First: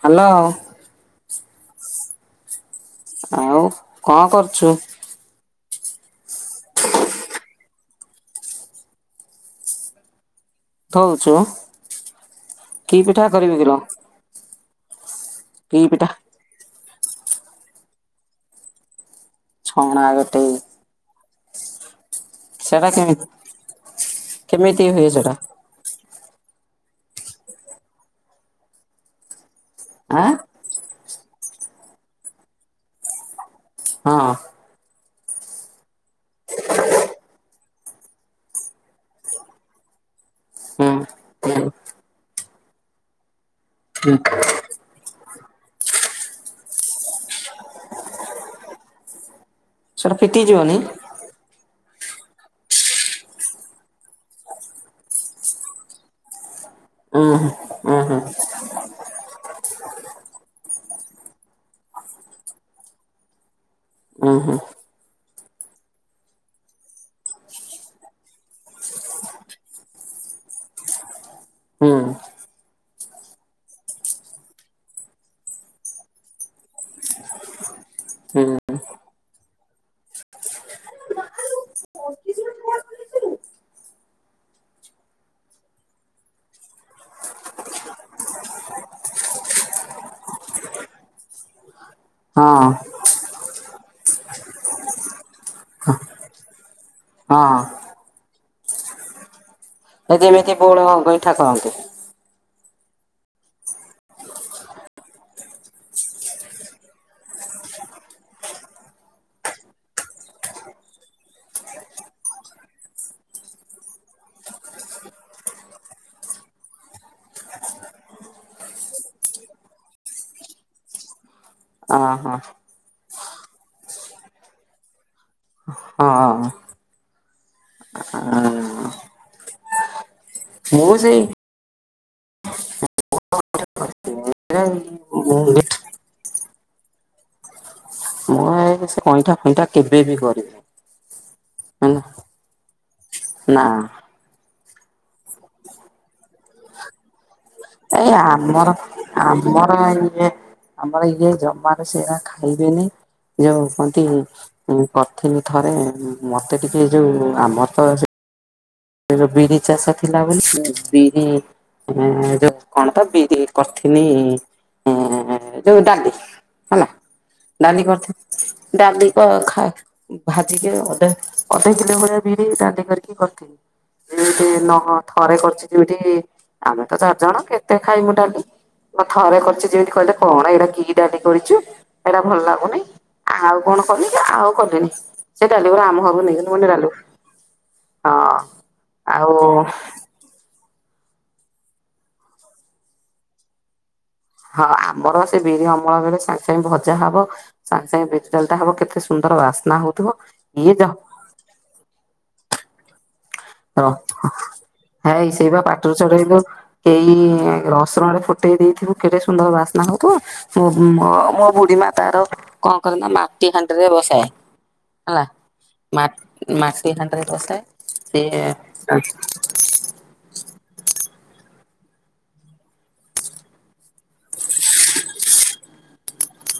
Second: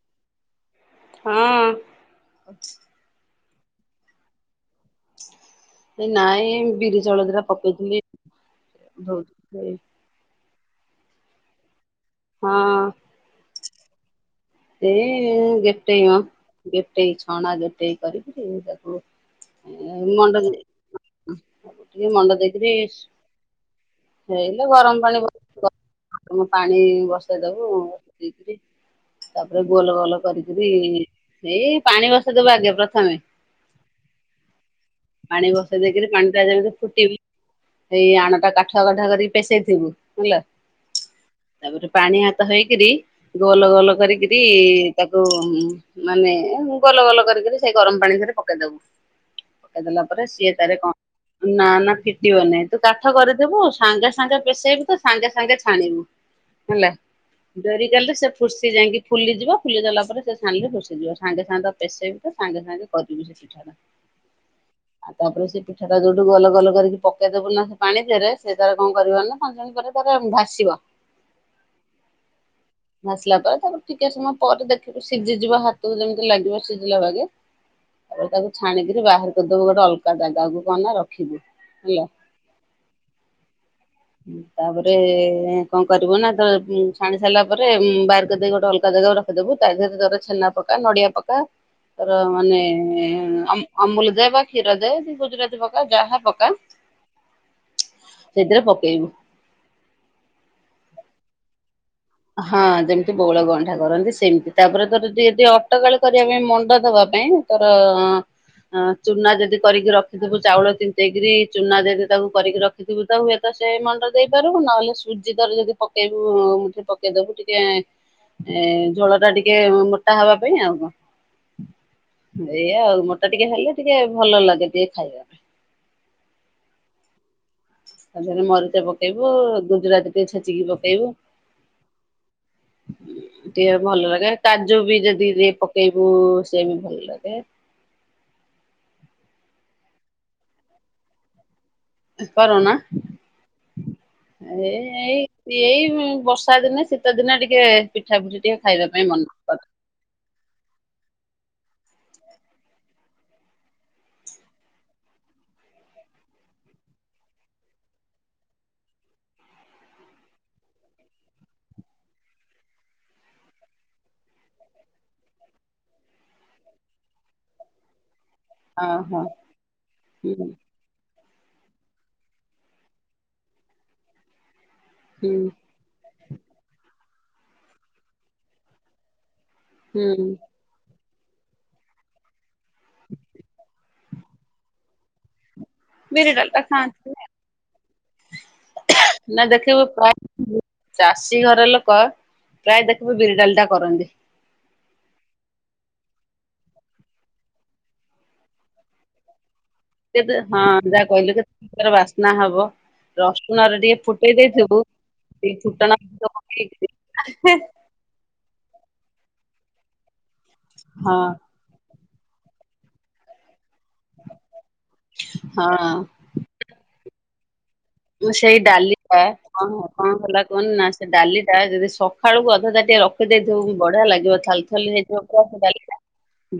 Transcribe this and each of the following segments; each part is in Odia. ହ୍ୟାଲୋ। ହଁ। ଆଉ କଣ କରୁଛୁ? ଏ ନାଇଁ ବିରି ଚାଉଳ ଦିଟା ପକେଇଥିଲି ଧୋଉଚି [unintelligible] ଧଉଛୁ ବା ହଁ କି ପିଠା କରିବୁ କିଲୋ? ଏ କି ଗେଟେଇ ପିଠା? ମ ଗେଟେଇ ଛଣା ଗେଟେଇ କରିକିରି ତାକୁ ଛଣା ଗେଟେଇ? ଉଁ ଟିକେ ମଣ୍ଡା ଦେଇଦେବି ସେଟା କେମିତି ହେଇଲୋ କେମିତି ଗରମ ହୁଏ ସେଟା ପାଣି ପାଣିବସେଇ ଦବୁ [unintelligible] ତାପରେ ଗୋଲ ଗୋଲ ଆଁ କରିକିରି ଏଇ ପାଣି ବସେଇ ଦେବୁ ଆଗେ ପ୍ରଥମେ। ହଁ। ପାଣି ବସେଇ ଦେଇକିରି ପାଣି ଟା ଯେମିତି ଫୁଟେଇ ଏଇ ଆଣ ଟା କାଠୁଆ କାଠୁଆ କରିକି ପେଶେଇ ଥିବୁ ଇଲୋ ହଁ ହୁଁ। ପାଣି ହାତ ହେଇକିରି ଗୋଲ ଗୋଲ କରିକିରି ତାକୁ ମାନେ ଗୋଲ ଗୋଲ କରିକିରି ସେଇ ଗରମ ପାଣି ରେ ପକେଇ ଦେବୁ। କହି ଦେଲା ସେଟା ପରେ ଫିଟି ସିଏ ଯିବନି ତାରେ କଣ? ନା ନା ଫିଟିବ ନାଇଁ। ତୁ କାଠ କରିଦେବୁ ସାଙ୍ଗେ ସାଙ୍ଗେ ପେଶେଇବୁ ତ ସାଙ୍ଗେ ସାଙ୍ଗେ ଛାଣିବୁ। [unintelligible] ମାନିଲା ଉଁ ହୁଁ ଉଁ ଜରିକାଢିଲୁ ହୁଁ ସେ ଫୁର୍ସି ଯାଇଁକି ଫୁଲିଯିବ ଫୁଲି ଗଲା ପରେ ସେ ସାଣିଲେ ଫୁର୍ସିଯିବ। ସାଙ୍ଗେ ସାଙ୍ଗ ପେଶେଇବୁ ତ ସାଙ୍ଗେ ସାଙ୍ଗେ କରିବି। ଓ ହୋ। ଆଉ ତାପରେ ସେ ପିଠା ଟା ଯୋଉଠୁ ଗଲ ଗଲ କରିକି ପକେଇ ଦବୁ ନା ପାଣି ଦେହେରେ ସେ ତାର କଣକରିବ ନା ଖଞ୍ଜଣି ପରେ ପରେ ଭାସିବ। [unintelligible] ହୁଁ। ମସଲା ପରେ ତାକୁ ଟିକେ ସମୟ ପରେ ଦେଖିବୁ ସିଝିଯିବ ହାତକୁ ଯେମିତି ଲାଗିବ ସିଝିଲା ବାଗେ ଆଉ ହୁଁ ତାକୁ ହୁଁ ଛାଣିକିରି ବାହାରକୁ [unintelligible] ଦବୁ ଗୋଟେ ଅଲଗା ଜାଗାକୁ କଣନା ରଖିବୁ ହେଲା। [unintelligible] ଉଁ ତାପରେ ଏଁ କଣ କରିବୁ ନା ଯେତବେଳେ ଉଁ ଛାଣି ସାରିଲା ପରେ ଉଁ ବାହାରକରିଦେଇ ଗୋଟେ ଅଲଗା ଜାଗା କୁ ରଖ୍ କରଦବୁ ତା ଦେହରେ ତାର ଛେନା ପକା ନଡିଆ ପକା ତାର ମାନେ ହଁ ଏଁ କମ୍ ଅମୁଲୁ। ଦେ ବା କ୍ଷୀର ଦେ ଗୁଜୁରାତି ପକା ଯାହା ପକା ହଁ ସେଥିରେ ପକେଇବୁ। ହେ ଯେମିତି ବଉଳ ଗଇଁଠା କରନ୍ତି। ହଁ ଯେମିତି ବଉଳ ଗଇଁ ଠା କରନ୍ତି ସେମିତି ତାପରେ ତୋର ଯଦି ଅଟକାଳି କରିବା ପାଇଁ ମଣ୍ଡ ଦବା ପାଇଁ ତାରେ ଅଁ ହଁ ଚୁନା ଯଦି କରିକି ରଖିଥିବୁ ଚାଉଳ ତି ନ୍ତେଇକିରି ଚୁନା ଯଦି ତାକୁ କରିକି ର ସେଥିବୁ ତ ହୁଏ ତ ସେ ମଣ୍ଡ ଦେଇପାରରିବୁ ନହେଲେ ସୁଜି ତୋର ଯଦି ପକେଇବୁ ମୁଠେ ପ ଟିକେ ଦବୁ ଟିକେ ଏ ଝୋଳ ଟା ଟିକେ ମୋଟା ହବା ପାଇଁ ଆଉ କଣ? ଅଁ ହଁ ଏଇଆ ଆଉ ମୋଟା ଟିକେ ହେଲେ ଟିକେ ଭଲ ଲାଗେ ଟିକେ ଖାଇବା। ପାଇଁ। ହଁ। ତାଦେହରେ ମରିଚେ ପକେଇବୁ ଗୁଜୁରାତି ଟେ ଛେଚିକି ମୁଁ ପକେଇବୁ। ସେଇ [unintelligible] ଟିକେ ଭଲ ଲାଗେ କାଜୁ ବି ଯଦି ଯିଏ ପକେଇବୁ ସେ ବି ଭଲ ଲାଗେ। ମୁଁ ସେଇ ଗାଇଁଠା ଫଇଁଠା କେବେ ବି କରିନି। ହେଲା କରୁ ନ। ନା। ଏ ଏଇ ଏଇ ବର୍ଷା ଦିନେ ଶୀତ ଦିନେ ଟିକେ। ଏଇ ପିଠା ପୁଠି ଟିକେ ଆମର ଖାଇବା ପାଇଁ ମନ କରେ। ଆମର ଇଏ। ଆମର ଇଏ ଜମାରୁ ସେଇରା ଖାଇବେନି। ଯୋଉ କୁହନ୍ତି କରିଥିଲି ଥରେ ମତେ ଟିକେ ଯୋଉ ଆମର ତ ସେ। ଲୋ ବିରି ଚାଷ ଥିଲା ବୋଲି ବିରି। ଏ ଯୋଉ କଣ ତ ବିରି କରିଥିନି ଏଁ ଯୋଉ ଡାଲି। ହେଲା ଡାଲି କରିଥିଲି। ଡାଲି ତ ଓହୋ ଖା ହୁଁ ଭାଜିି ଅଧେ ଅଧେ କିଲୋ ଭଳିଆ ବିରି ଡାଲି କରିକି କରିଥିଲି ନହ ଥରେ ହୁଁ କରିଛି। ଯଉଠି ଆମେ ତ ଚାରି ଜଣ କେତେ ଖାଇମୁ ଡାଲି। ମୁଁ ଥରେ କରିଛି ଯେମିତି କହିଲେ ହୁଁ କଣ ଏଇରା କି? କରିଛୁ ଏଇଟା ଭଲ ଲାଗୁନି ଆଉ କଣ କଲିକି ଆଉ କଲିନି। ସେଇ ଡାଲି ଗୁରା ଆମ ଘରୁକୁ ବିରି ନେଇ ଡାଲିଟା ଗଲି [inaudible] ହଁ। ଖାଆନ୍ତି ଆଉ ନା ଦେଖିବୁ ପ୍ରାୟ ଚାଷୀ ଘର ଲୋକ ପ୍ରାୟ ଦେଖିବୁ ବିରି ଡାଲିଟା କରନ୍ତି। ହଁ ଆମର ସେ ବିରି ଅମଳ ବେଳେ ସାଙ୍ଗେ ସାଙ୍ଗେ ଭଜା ହବ। ସାଙ୍ଗେ ସାଙ୍ଗେ ବିରି ଡାଲିଟା ହବ କେତେ ସୁନ୍ଦର ବାସ୍ନା ହଉ ହଁ ଯାହା କହିଲୁ ଯେ ତା କେତେ ସୁନ୍ଦର ବାସ୍ନା ହବ। ରସୁଣରେ ର ଟିକେ ଫୁଟେଇ ଦେଇଥିବୁ ହାଇ ସେଇ ବା ପାଟିରୁ ଫୁଟଣ ଫୁଟଣ ପକେଇକି। ରଶୁଣରେ ଫୁଟେଇ ଦେଇଥିବୁ କେଡେ ସୁନ୍ଦର ବାସ୍ନା ହଉଥିବ ହଁ ଅ ବୁଢୀ ମା ତାର କଣ କରେ ନା ମାଟି ହାଣ୍ଡିରେ ବସାଏ ହଁ ହେଲା। ମାଟି ହାଣ୍ଡି ରେ ବସାଏ। ମୁଁ ସିଏ ସେଇ ଡାଲି ଖାଏ। କଁ ହଁ କଣ ହେଲା କୁହନିନା ସେ ଡାଲି ଟା ଯଦି ସକାଳୁକୁ ଅଧା ଟାଟିଆଏ ରଖିଦେଇଥିବୁ ବଢିଆ ଲାଗିବ ଥାଲ [inaudible] ଡ଼ାଲିଟା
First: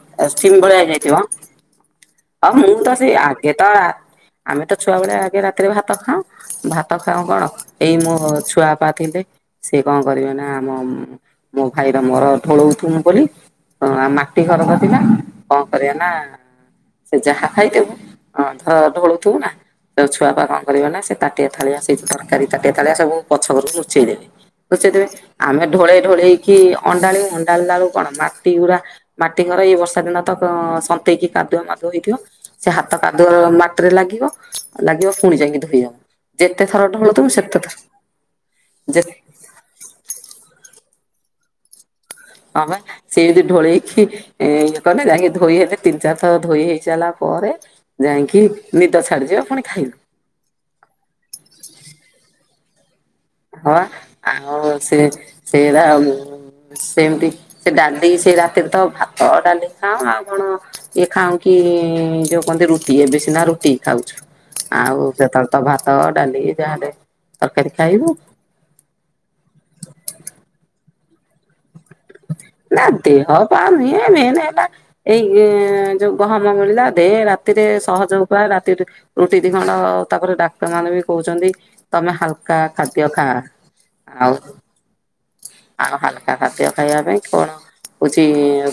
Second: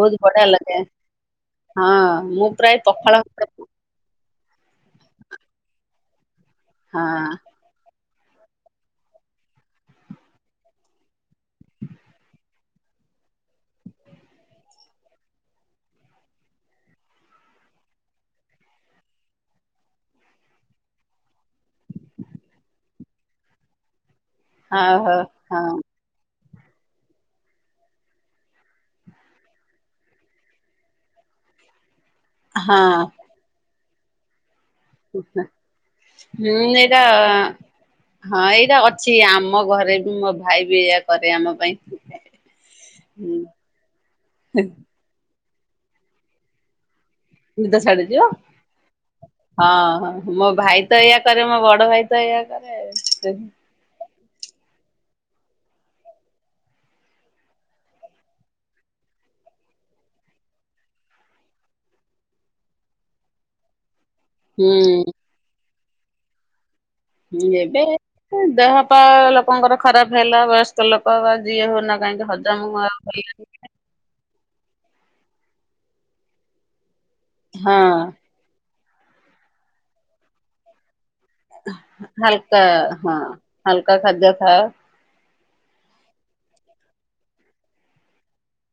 ବହୁତ ବଢଆ ଲାଗେ ହଁ। ଅ ମୁଁ ପ୍ରାୟ ତ ସେଇ ପଖାଳ ଆଗେ ତ। ହଁ ଆମେ ତ ଛୁଆବେଳେ ଆଗେ ରାତିରେ ଭାତ ଖାଉଁ ଭାତ ଖାଉଁ କଣ। ଏଇ ମୋ ଛୁଆପା ଥିଲେ ସିଏ କଣ କରିବେ ନା ଆମ ମୋ ଭାଇର ମୋର ଢୋଳଉଥୁମୁ ବୋଲି। ହଁ ଆ ମାଟି ଘରତ ଥିଲା କଣ କରିବେ ନା। ସେ ଯାହା ଖାଇଥିବୁ ଢୋଳୁଥିବୁ ନା। ତ ଛୁଆପା କଣ କରିବେ ନା ସେ ତାଟିଆ ଥାଳିଆ ସହି ତରକାରୀ ତାଟିଆ ଥାଳିଆ ସବୁ ପଛ ପଟକୁ ଲୁଚେଇ ଦେବେ। ଲୁଚେଇ ହଁ ଦେବେ ହୋ ଆମେ ହଁ ଢୋଳେଇ ଢୋଳେଇକି ଅଣ୍ଡାଳିବୁ ଅଣ୍ଡାଳିଲା ବେଳୁକୁ କଣ ମାଟି ଗୁଡା। ମାଟି ଘର ଏଇ ବର୍ଷା ଦିନ ତ ସନ୍ତେଇକି କାଦୁଆ ମା ଧୋଇଥିବ ସେ ହଁ ହାତ କାଦୁଅ ମାଟିରେ ଲାଗିବ ଲାଗିବ ପୁଣି ଯାଇକି ଧୋଇହବ। ହୁଁ ଏଇରା ହଁ ଏଇରା ଯେ ଅଛି ଆମ ଘରେ ବି ମୋ ଭାଇ ବି ଏଇଆ କରେ ଆମ ପାଇଁ। ହଁ ବା ସିଏ ହୁଁ ବି ଢୋଳେଇକି ଇଏ କାଲେ ଯାଇଁକି ଧୋଇ ହେବେ ତିନି ଚାରି ଥର ଧୋଇ ହେଇସାରିଲା ପରେ ନିଦ ଛାଡୁଯିବ ଯାଇଁକି ନିଦ ଛାଡିଯିବ ପୁଣି ହଁ ଖାଇବୁ। ହଁ ମୋ ଭାଇ ତ ଏଇଆ କରେ ମୋ ବଡ ଭାଇ ତ ଏଇଆ କରେ ଆଉ। ହଁ ବା ଆଉ ସେ ସେରା ଆଉ ସେମିତି ସେ ଡାଲି ସେ ରାତିରେ ତ ଭାତ ଡାଲି ଖାଉଁ ଆଉ କଣ ଇଏ ଖାଉଁ କି ଯୋଉ କୁହନ୍ତି ରୁଟି ଏବେ ସିନା ରୁଟି ଖାଉଛୁ ଆଉ ହୁଁ। ସେତେବେଳେ ତ ଭାତ ଡାଲି ଯାହାହେଲେ ହୁଁ ଏବେ ଦେହପାହା ଲୋକଙ୍କର ଖରାପ ହେଲା ବୟସ୍କ ଲୋକ ବା ଯିଏ ହଉନା କାହିଁକି ହଜମ ନା ଆଉ ହେଲାନି। ଦେହପା ନୁହେଁ ମେନ ହେଲା ଏଇ ଯୋଉ ଗହମ ମିଳିଲା ଦେ ରାତିରେ ହଁ ସହଜ ଉ ଉପାୟ ରାତିରେ ରୁଟି ଦି ଖଣ୍ଡ ତାପରେ ଡାକ୍ତର ମାନେ ବି କହୁଚନ୍ତି ତମେ ହାଲକା ଖାଦ୍ୟ ହଁ ଖା ହାଲକା ଖାଦ୍ୟ ଆଉ ଖାଅ ଆଉ ହାଲକା ଖାଦ୍ୟ ଖାଇବା ପାଇଁ କଣ ହୋହୁଚି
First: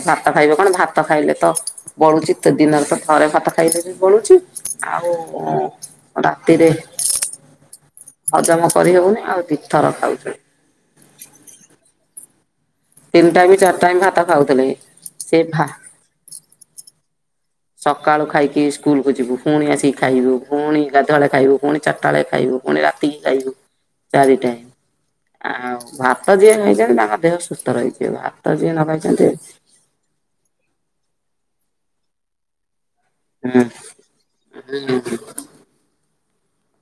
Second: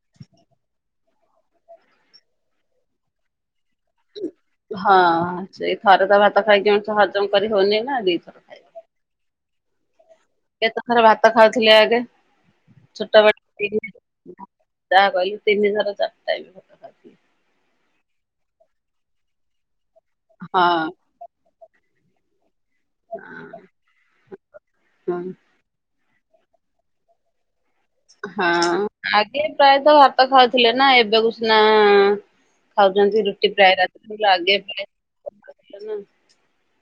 ଭାତ ଖାଇବେ କଣ ଭାତ ଖାଇଲେ ତ ବଳୁଚି ତ ଦିନରେ ତ ଥରେ ଭାତ ଖାଇଦେଲେ ବଳୁଚି ହଁ ଆଉ ସେଇ ଥରେ ତ ଭାତ ରାତିରେ ଖାଇକି ମଣିଷ ହଜମ କରି ହଉନି ନା ଦିଥର ଖାଇବ। ହଜମ କରିହଉନି ଆଉ ଦିଥର ଖାଉଚନ୍ତି। କେତେଥର ଭାତ ଖାଉଥିଲେ ଆଗେ? ଛୋଟ ତିନି ଟାଇମ ବେଳେ ଚାରି ଟାଇମ ଭାତ ଖାଉଥିଲେ ଯାହା ସେ କହିଲୁ ଭା ତିନିଥର ଚାରିଥର। ସକାଳୁ ଖାଇକି ସ୍କୁଲକୁ ଯିବୁ ପୁଣି ଆସିକି ଖାଇବୁ ପୁଣି ହଁ ଗା ଧୁଆ ବେଳେ ଖାଇବୁ ପୁଣି ଚାରିଟା ବେଳେ ଖାଇବୁ ପୁଣି ରାତିକି ଖାଇବୁ ଚାରି ଟାଇମ୍। ହଁ। ଆଉ ଭାତ ଯିଏ ଖାଇଚନ୍ତି ତାହା ଦେହ ସୁସ୍ଥ ରହିଚି। ହଁ ଆଗେ ପ୍ରାୟତଃ ଭାତ ଖାଉଥିଲେ ନା ଏବେକୁ ସିନା ଖାଉଚନ୍ତି ରୁଟି ପ୍ରାୟ ରାତିରେ ଆଗେ [unintelligible]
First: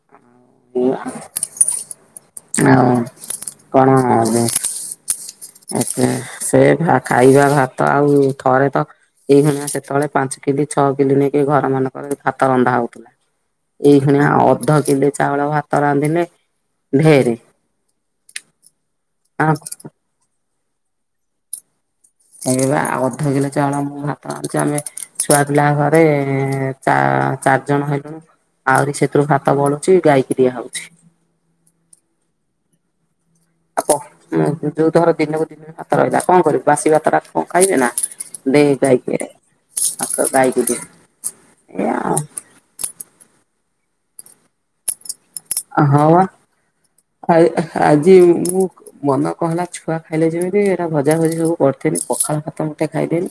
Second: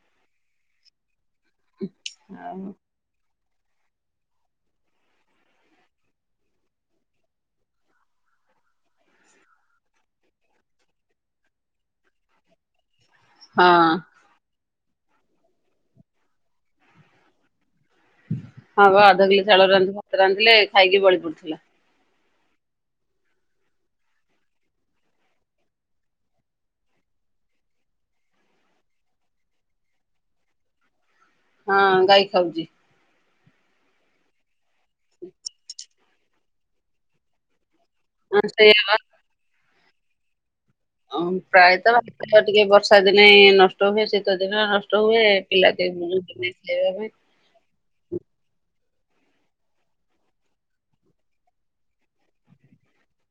ହୁଁ ଆଉ କଣ ଆଛା ସେ ଭା ଖାଇବା ଭାତ ଆଉ ଥରେତ ଏଇଭଳିଆ ସେତେବେଳେ ପାଞ୍ଚ କିଲ ଛଅ କିଲ ନେଇକି ଘର ମାନଙ୍କର ଭାତ ରନ୍ଧା ହଉଥିଲା। ହଁ ଏଇଖୁଣା ଅଧ କିଲେ ଚାଉଳ ଭାତ ରାନ୍ଧିଲେ ଢେରେ। ହଁ ପା ଅଧ କିଲେ ଚାଉଳ ରାନ୍ଧି ଭାତ ରାନ୍ଧିଲେ ଖାଇକି ବଳି ପଡ଼ୁଥିଲା। ଏଇ ବା ଅଧ କିଲୋ ଚାଉଳ ମୁଁ ଭାତ ରାନ୍ଧୁଚି ଆମେ ଛୁଆ ପିଲା ଘରେ ଚା ଚାରିଜଣ ହେଲୁଣୁ ଆହୁରି ସେଥିରୁ ଭାତ ବଳୁଚି ଗାଈକି ଦିଆହଉଚି। ହଁ ଗାଈ ଖାଉଚି। ଆଉକଁ ଯୋଉଥର ଦିନକୁ ଦିନ ଭାତ ରହିଲା କଣ କରିବୁ ବାସି ଭାତଟା କଣ ଖାଇବେନା। ହଁ ଦେ ସେଇଆ ବା ଗାଈ କି ଦେ ଭାତ ଗାଈ କି ଦେ। ଓ ପ୍ରାୟତଃ ଏଇଆ ଆଉ। ଭାତ ଟିକେ ବର୍ଷା ଦିନେ ନଷ୍ଟ ହୁଏ ଶୀତ ଦିନ ନଷ୍ଟ ହୁଏ। [unintelligible] ଖାଇ ଆ ଆଜି ମୁଁ ମନ କଣ ହେଲା ଛୁଆ ଖାଇଲେ ଯେମିତି ଏଇଟା ଭଜା ଭଜି ସବୁ କରିଦେନି ପଖାଳ ଭାତ ମୁଠେ ଖାଇଦେନି।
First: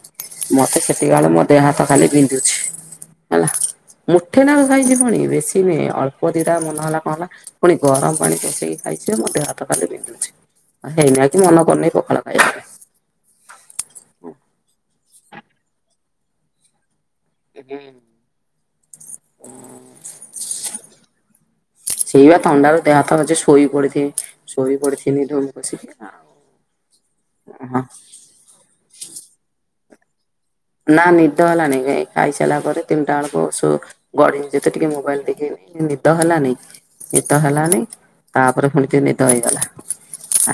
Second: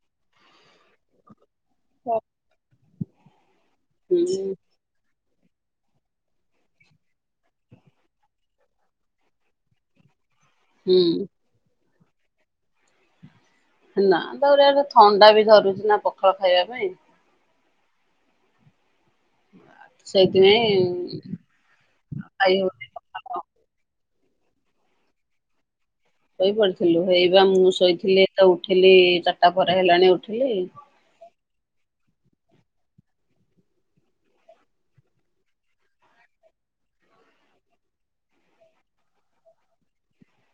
ମତେ ସେତିକାଅଳୁ ମୋ ଦେହ ହାତ ଖାଲି ବିନ୍ଧୁଛି ହେଲା ମୁଠେ ନା ହୁଁ କୁ ଖାଇଚି ଫୁଣି ବେଶୀ ନୁହେଁ ଅଳ୍ପ ଦିଟା ମନ ହେଲା ହଁ ବା ପୁଣି ଗରମ ପାଣି ପଶେଇକି ଖାଇଚି ମୋ ଦେହ ହାତଖାଲି ବିନ୍ଧୁଚି। ହୁଁ ହେଇନାଗି ମନ କରୁନି ପଖାଳ ଖାଇବାକୁ। ନା ତାପରେ ଏରା ଥଣ୍ଡା ବି ଧରୁଛି ନା ପଖାଳ ଖାଇବା ପାଇଁ। ଏଗେ ସେଥିପାଇଁ ଖାଇ ହଉନି। ତା ବାପା ବୋଧେ ପଖାଳ। ଶୋଇପଡି ଥିବେ ଶୋଇ ପଡିଥିଲେ ଧୁମ୍ କସିକି ଶୋଇପଡିଥିଲୁ ଏଇ ବା ମୁଁ ଶୋଇଥିଲି ତ ଉଠିଲି ଚାରିଟା ପରେ ହେଲାଣି ଉଠିଲି। ନା ନିଦ ହେଲାଣି ଜାଇ ଖାଇ ସାରିଲା ପରେ ତିନିଟା ବେଳକୁ ଶୋ ଗଡିଲି ଜେତେ ଟିକେ ମୋବାଇଲ୍ ଦେଖିନି ନିଦ ହେଲାନି। ନିଦ ହେଲାନି ତାପରେ ପୁଣି ଟିକେ ନିଦ ହେଇଗଲା।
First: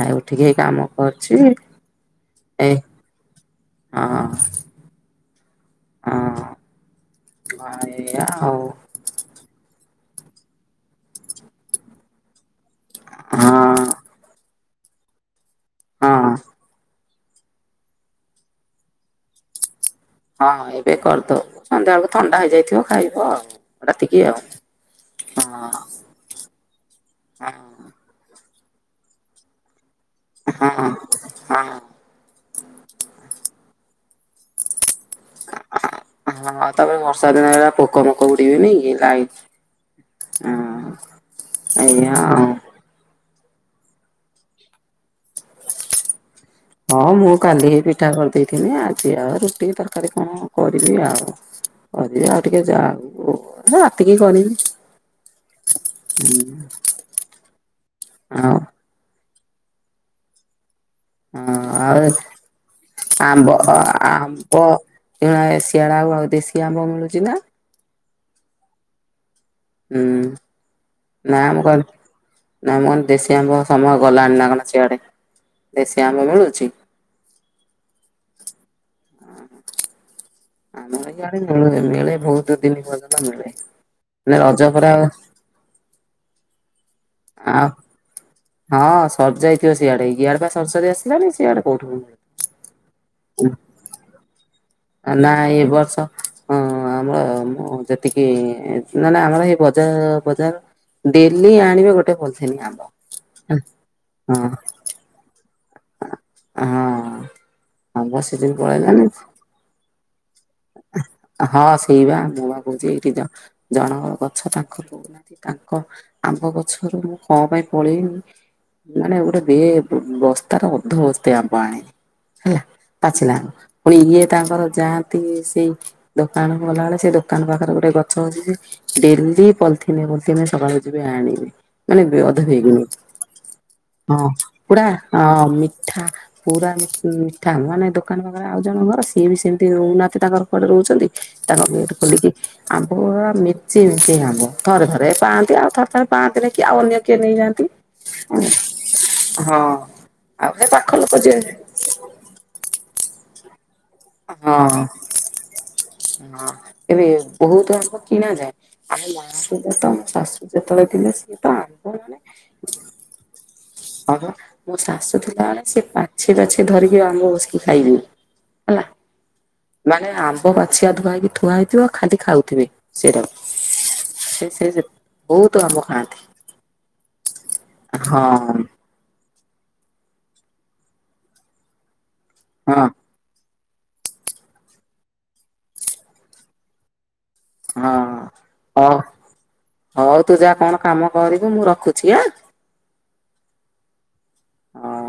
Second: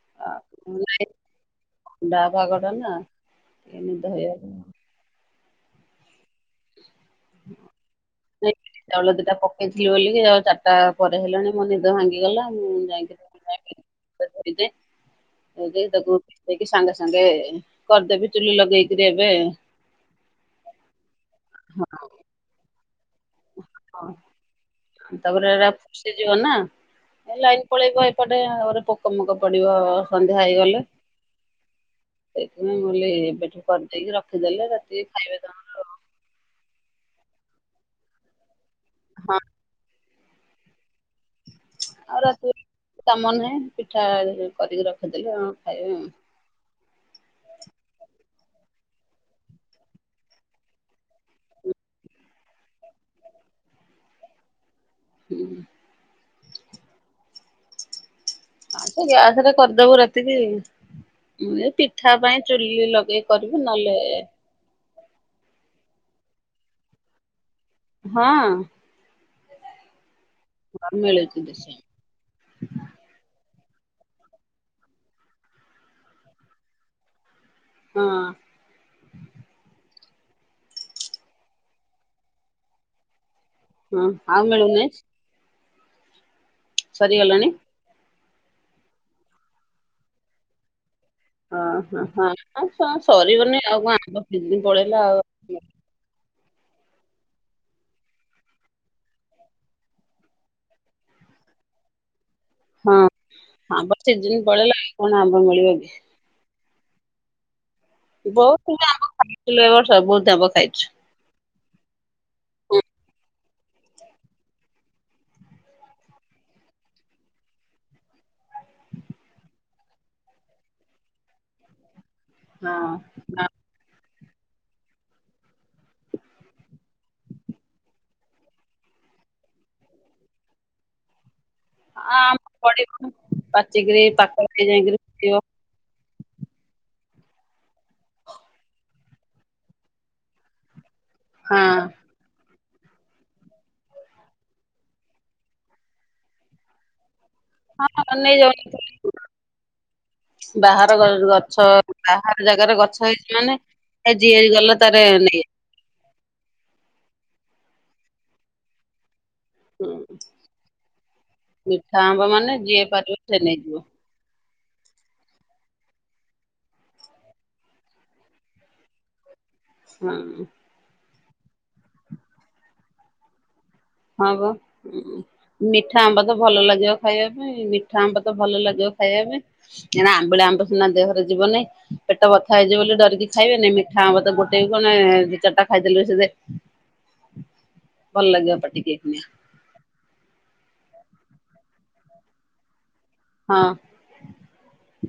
ଆଉ ଉଠିକି ହେଇ କାମ କରୁଛି ଏ ଏ ନିଦ ହେଇଆ। ଅ ହଁ ଏଇଆ ନାଇଁ ଆଉ। ବିରି ଚାଉଳ ଦିଟା ପକେଇଥିଲି ବୋଲିକି ଆଉ ଚାରିଟା ପରେ ହେଲାଣି ମୋ ନିଦ ଭାଙ୍ଗିଗଲା ମୁଁ [unintelligible] ସାଙ୍ଗେ ହଁ ହଁ ସାଙ୍ଗେ କରିଦେବି ଚୁଲି ଲଗେଇକିରି ଏବେ। ହଁ ଏବେ କରଦବୁ ସନ୍ଧ୍ୟାବେଳକୁ ଥଣ୍ଡା ହେଇଯାଇଥିବ ଖାଇବ ଆଉ। ରାତିକି ଆଉ ହଁ ତାପରେ ଏରା ସିଯିବ ନା ହେଲାଇ ପଳେଇବ ଏପଟେ ଆ ପୋକ ମୋକ ପଡିବ ସନ୍ଧ୍ୟା ହଁ ହେଇଗଲେ। ହଁ ସେଥିପାଇଁ ବୋଲେ ଏବେଠୁ କରିଦେଇକି ରଖିଦେଲେ ରାତିକି ଖାଇବେ ତାଙ୍କର। ହଁ ତାପରେ ବର୍ଷା ଦିନ ହେଲା ପୋକ ଫୋକ ଉଡିବେନି କି ହଁ। ଲାଇଟ୍ ଅ ହଁ। ଆଉ ରାତିରେ କିଛି କାମ ନାହିଁ ପିଠା କରିକି ରଖିଦେଲି ଆ ଖାଇବେ ଆ [inaudible] ହଁ ମୁଁ କାଲି ପିଠା କରିଦେଇଥିଲି ଆଜି ଆଉ ରୁଟି ତରକାରୀ କଣ କରିବି ଆଉ। କରିବି ଆଉ ଟିକେ ଯାଉ ରାତିକି କରିବି। ହୁଁ। ଆଉ। ଆଉ ତ ଗ୍ୟାସରେ କରିଦବୁ ରାତିକି। ହଁ ମୁଁ ଏ ଆଉ ପିଠା ପାଇଁ ଚୁଲି ଲଗେଇ କରିବି ନହେଲେ ପ ଶିଆଡେ ଆଉ ଦେଶୀ ଆମ୍ବ ମିଳୁଛି ନା? ହଁ। ହୁଁ ମିଳୁଛି ନାଁ ମୁଁ ଦେଶୀ କ ନା ମୁଁ କହିନି ଦେଶୀ ଆମ୍ବ ସମୟ ଗଲାଣି ନା କଣ ସିଆଡେ ଦେଶୀ ଆମ୍ବ ମିଳୁଛି? ହଁ। ଆମର ଇଆଡ଼େ ମିଳୁନି ମିଳେ ବହୁତ ଦିନ ପର୍ଯ୍ୟନ୍ତ ହଁ ମିଳେ ଆଉ ରଜ ମିଳୁନି ପରେ ଆଉ ସରିଗଲାଣି। ହଁ ସରଜାଇଥିବ ସିଆଡେ, ଇଆଡେ ବା ସରି ସରି ଆସିଲାଣି। ସିଆଡେ ଓହ କୋଉଠୁ ହଁ କ ସରିବନି ଆଉ କଁ ଆମ୍ବ ସିଯିନି ପଳେଇଲା। ଆଉ। ନା ଏ ବର୍ଷ ହଁ ଆମର ଯେତିକି ନାନା ଆମର ଏଇ ବଜାର ବଜାର ଡେଲି ଆଣିବେ ଗୋଟେ ପଲ ହଁ ହଁ ବା ସିଜିନ ପଳେଇଲାଣି କଣ ଆମ୍ବ ମିଳିିବ କି। ହଁ ଆମ୍ବ ସିଜିନ୍ ପଳେଇଲାଣିି। କ ଏ ବର୍ଷ ବହୁତ ଆମ୍ବ ଖାଇଛୁ। ହଁ ସେଇ ବା ମୁଁ ଭାବୁଛି ଏଇଠି ଜଣଙ୍କ ଗଛ ତାଙ୍କ ପ ତାଙ୍କ ଆମ୍ବ ଗଛରୁ ମୁଁ କଣ ପାଇଁ ପଳେଇନି। ମାନେ ଗୋଟେ ବେ ବସ୍ତାରେ ଅଧ ବସ୍ତେ ଆମ୍ବ ଆଣିଲି ହେଲା। ହଁ। ଅଛିନା ପୁଣି ଇଏ ତାଙ୍କର ଯାହାନ୍ତି ସେଇ ଦୋକାନକୁ ଗଲାବେଳେ ସେ ଦୋକାନ ପାଖରେ ଗୋଟେ ଗଛ ଅଛି ଡେଲି ପଲିଥିନେ ପଲିଥିନେ ସକାଳୁ ଯିବେ ଆଣିବେ। ମାନେ ଅଧ ଆମ୍ବ ବେଗ୍ ହେଇଯିବ ପଡିବ ପାଚିକିରି ହଁ ପାକଳ ହେଇ ପୁରା ଯାଇକିରି ଅଁ ମିଠା ପୁରା ମିଠା ଆମ୍ବ ଦୋକାନ ପାଖରେ ଆଉ ଜଣ ଘର ସିଏବି ସେମିତି ରହୁନାହାନ୍ତି ତାଙ୍କର କୁଆଡ଼େ ରହୁଛନ୍ତି ହଁ ତାଙ୍କ ଗେଟ୍ ଖୋଲିକି ଆମ୍ବ ପୁରା ମିଚି ମିଚି ଆମ୍ବ ଥରେ ଥରେ ପାଆନ୍ତି ଆଉ ଥରେ ଥରେ ପାଆନ୍ତିନି କିଏ ଆଉ ଅନ୍ୟ କେହି ନେଇଯାଆନ୍ତି। ହଁ ନେଇେ ଯାଉଛନ୍ତି ହଁ ଆଉ ସେ ପାଖ ବାହାର ଗ ଲୋକ ଯିଏ ଗଛ ବାହାର ଜାଗାରେ ଗଛ ହେଇଛି ମାନେ ଏ ଯିଏ ହଁ। ଗଲା ତାର ନେଇ ହଁ ଏବେ ବହୁତ ଆମ୍ବ କିଣାଯାଏ ଆମ ଗାଁକୁ ହୁଁ ମିଠା ଆମ୍ବ ମାନେ ଯିଏ ପାରିବ ସେ ନେଇଯିବ। ହଁ ବା ମୋ ଶାଶୁ ଥିଲାବେଳେ ସେ ବାଛି ବାଛି ଧରିକି ଆମ୍ବ ବସିକି ଖାଇବେ। ହେଲା। ମାନେ ହଁ ଆମ୍ବ ପାଚିଆ ଧୁଆଇକି ଥୁଆ ହେଇଥିବ ଖାଲି ଖାଉଥିବେ ସେଇଟାକୁ। ହଁ ବା ଉଁ ମିଠା ଆମ୍ବ ତ ଭଲ ଲାଗିବ ଖାଇବା ପାଇଁ ମିଠା ଆମ୍ବ ତ ହଁ ଭଲ ଲାଗିବ ଖାଇବା ପାଇଁ। ସିନା ଆମ୍ବିଳା ଆମ୍ବ ସିନା ଦେହରେ ଯିବନି ପେଟ ବଥା ହେଇଯିବ ହଁ ବୋଲି ଡରିକି ଖାଇବେନି ମିଠା ଆମ୍ବତ ଗୋଟେବି କଣ ଦି ଚାରିଟା ଖାଇଦେଲେ ସେ ହଁ ଭଲ ଲାଗିବ ପାଟିକି ହଉ ହଉ ତୁଯା କଣ କାମ କରିବୁ ମୁଁ ରଖୁଛି ଆଁ? ହଁ। ହଁ।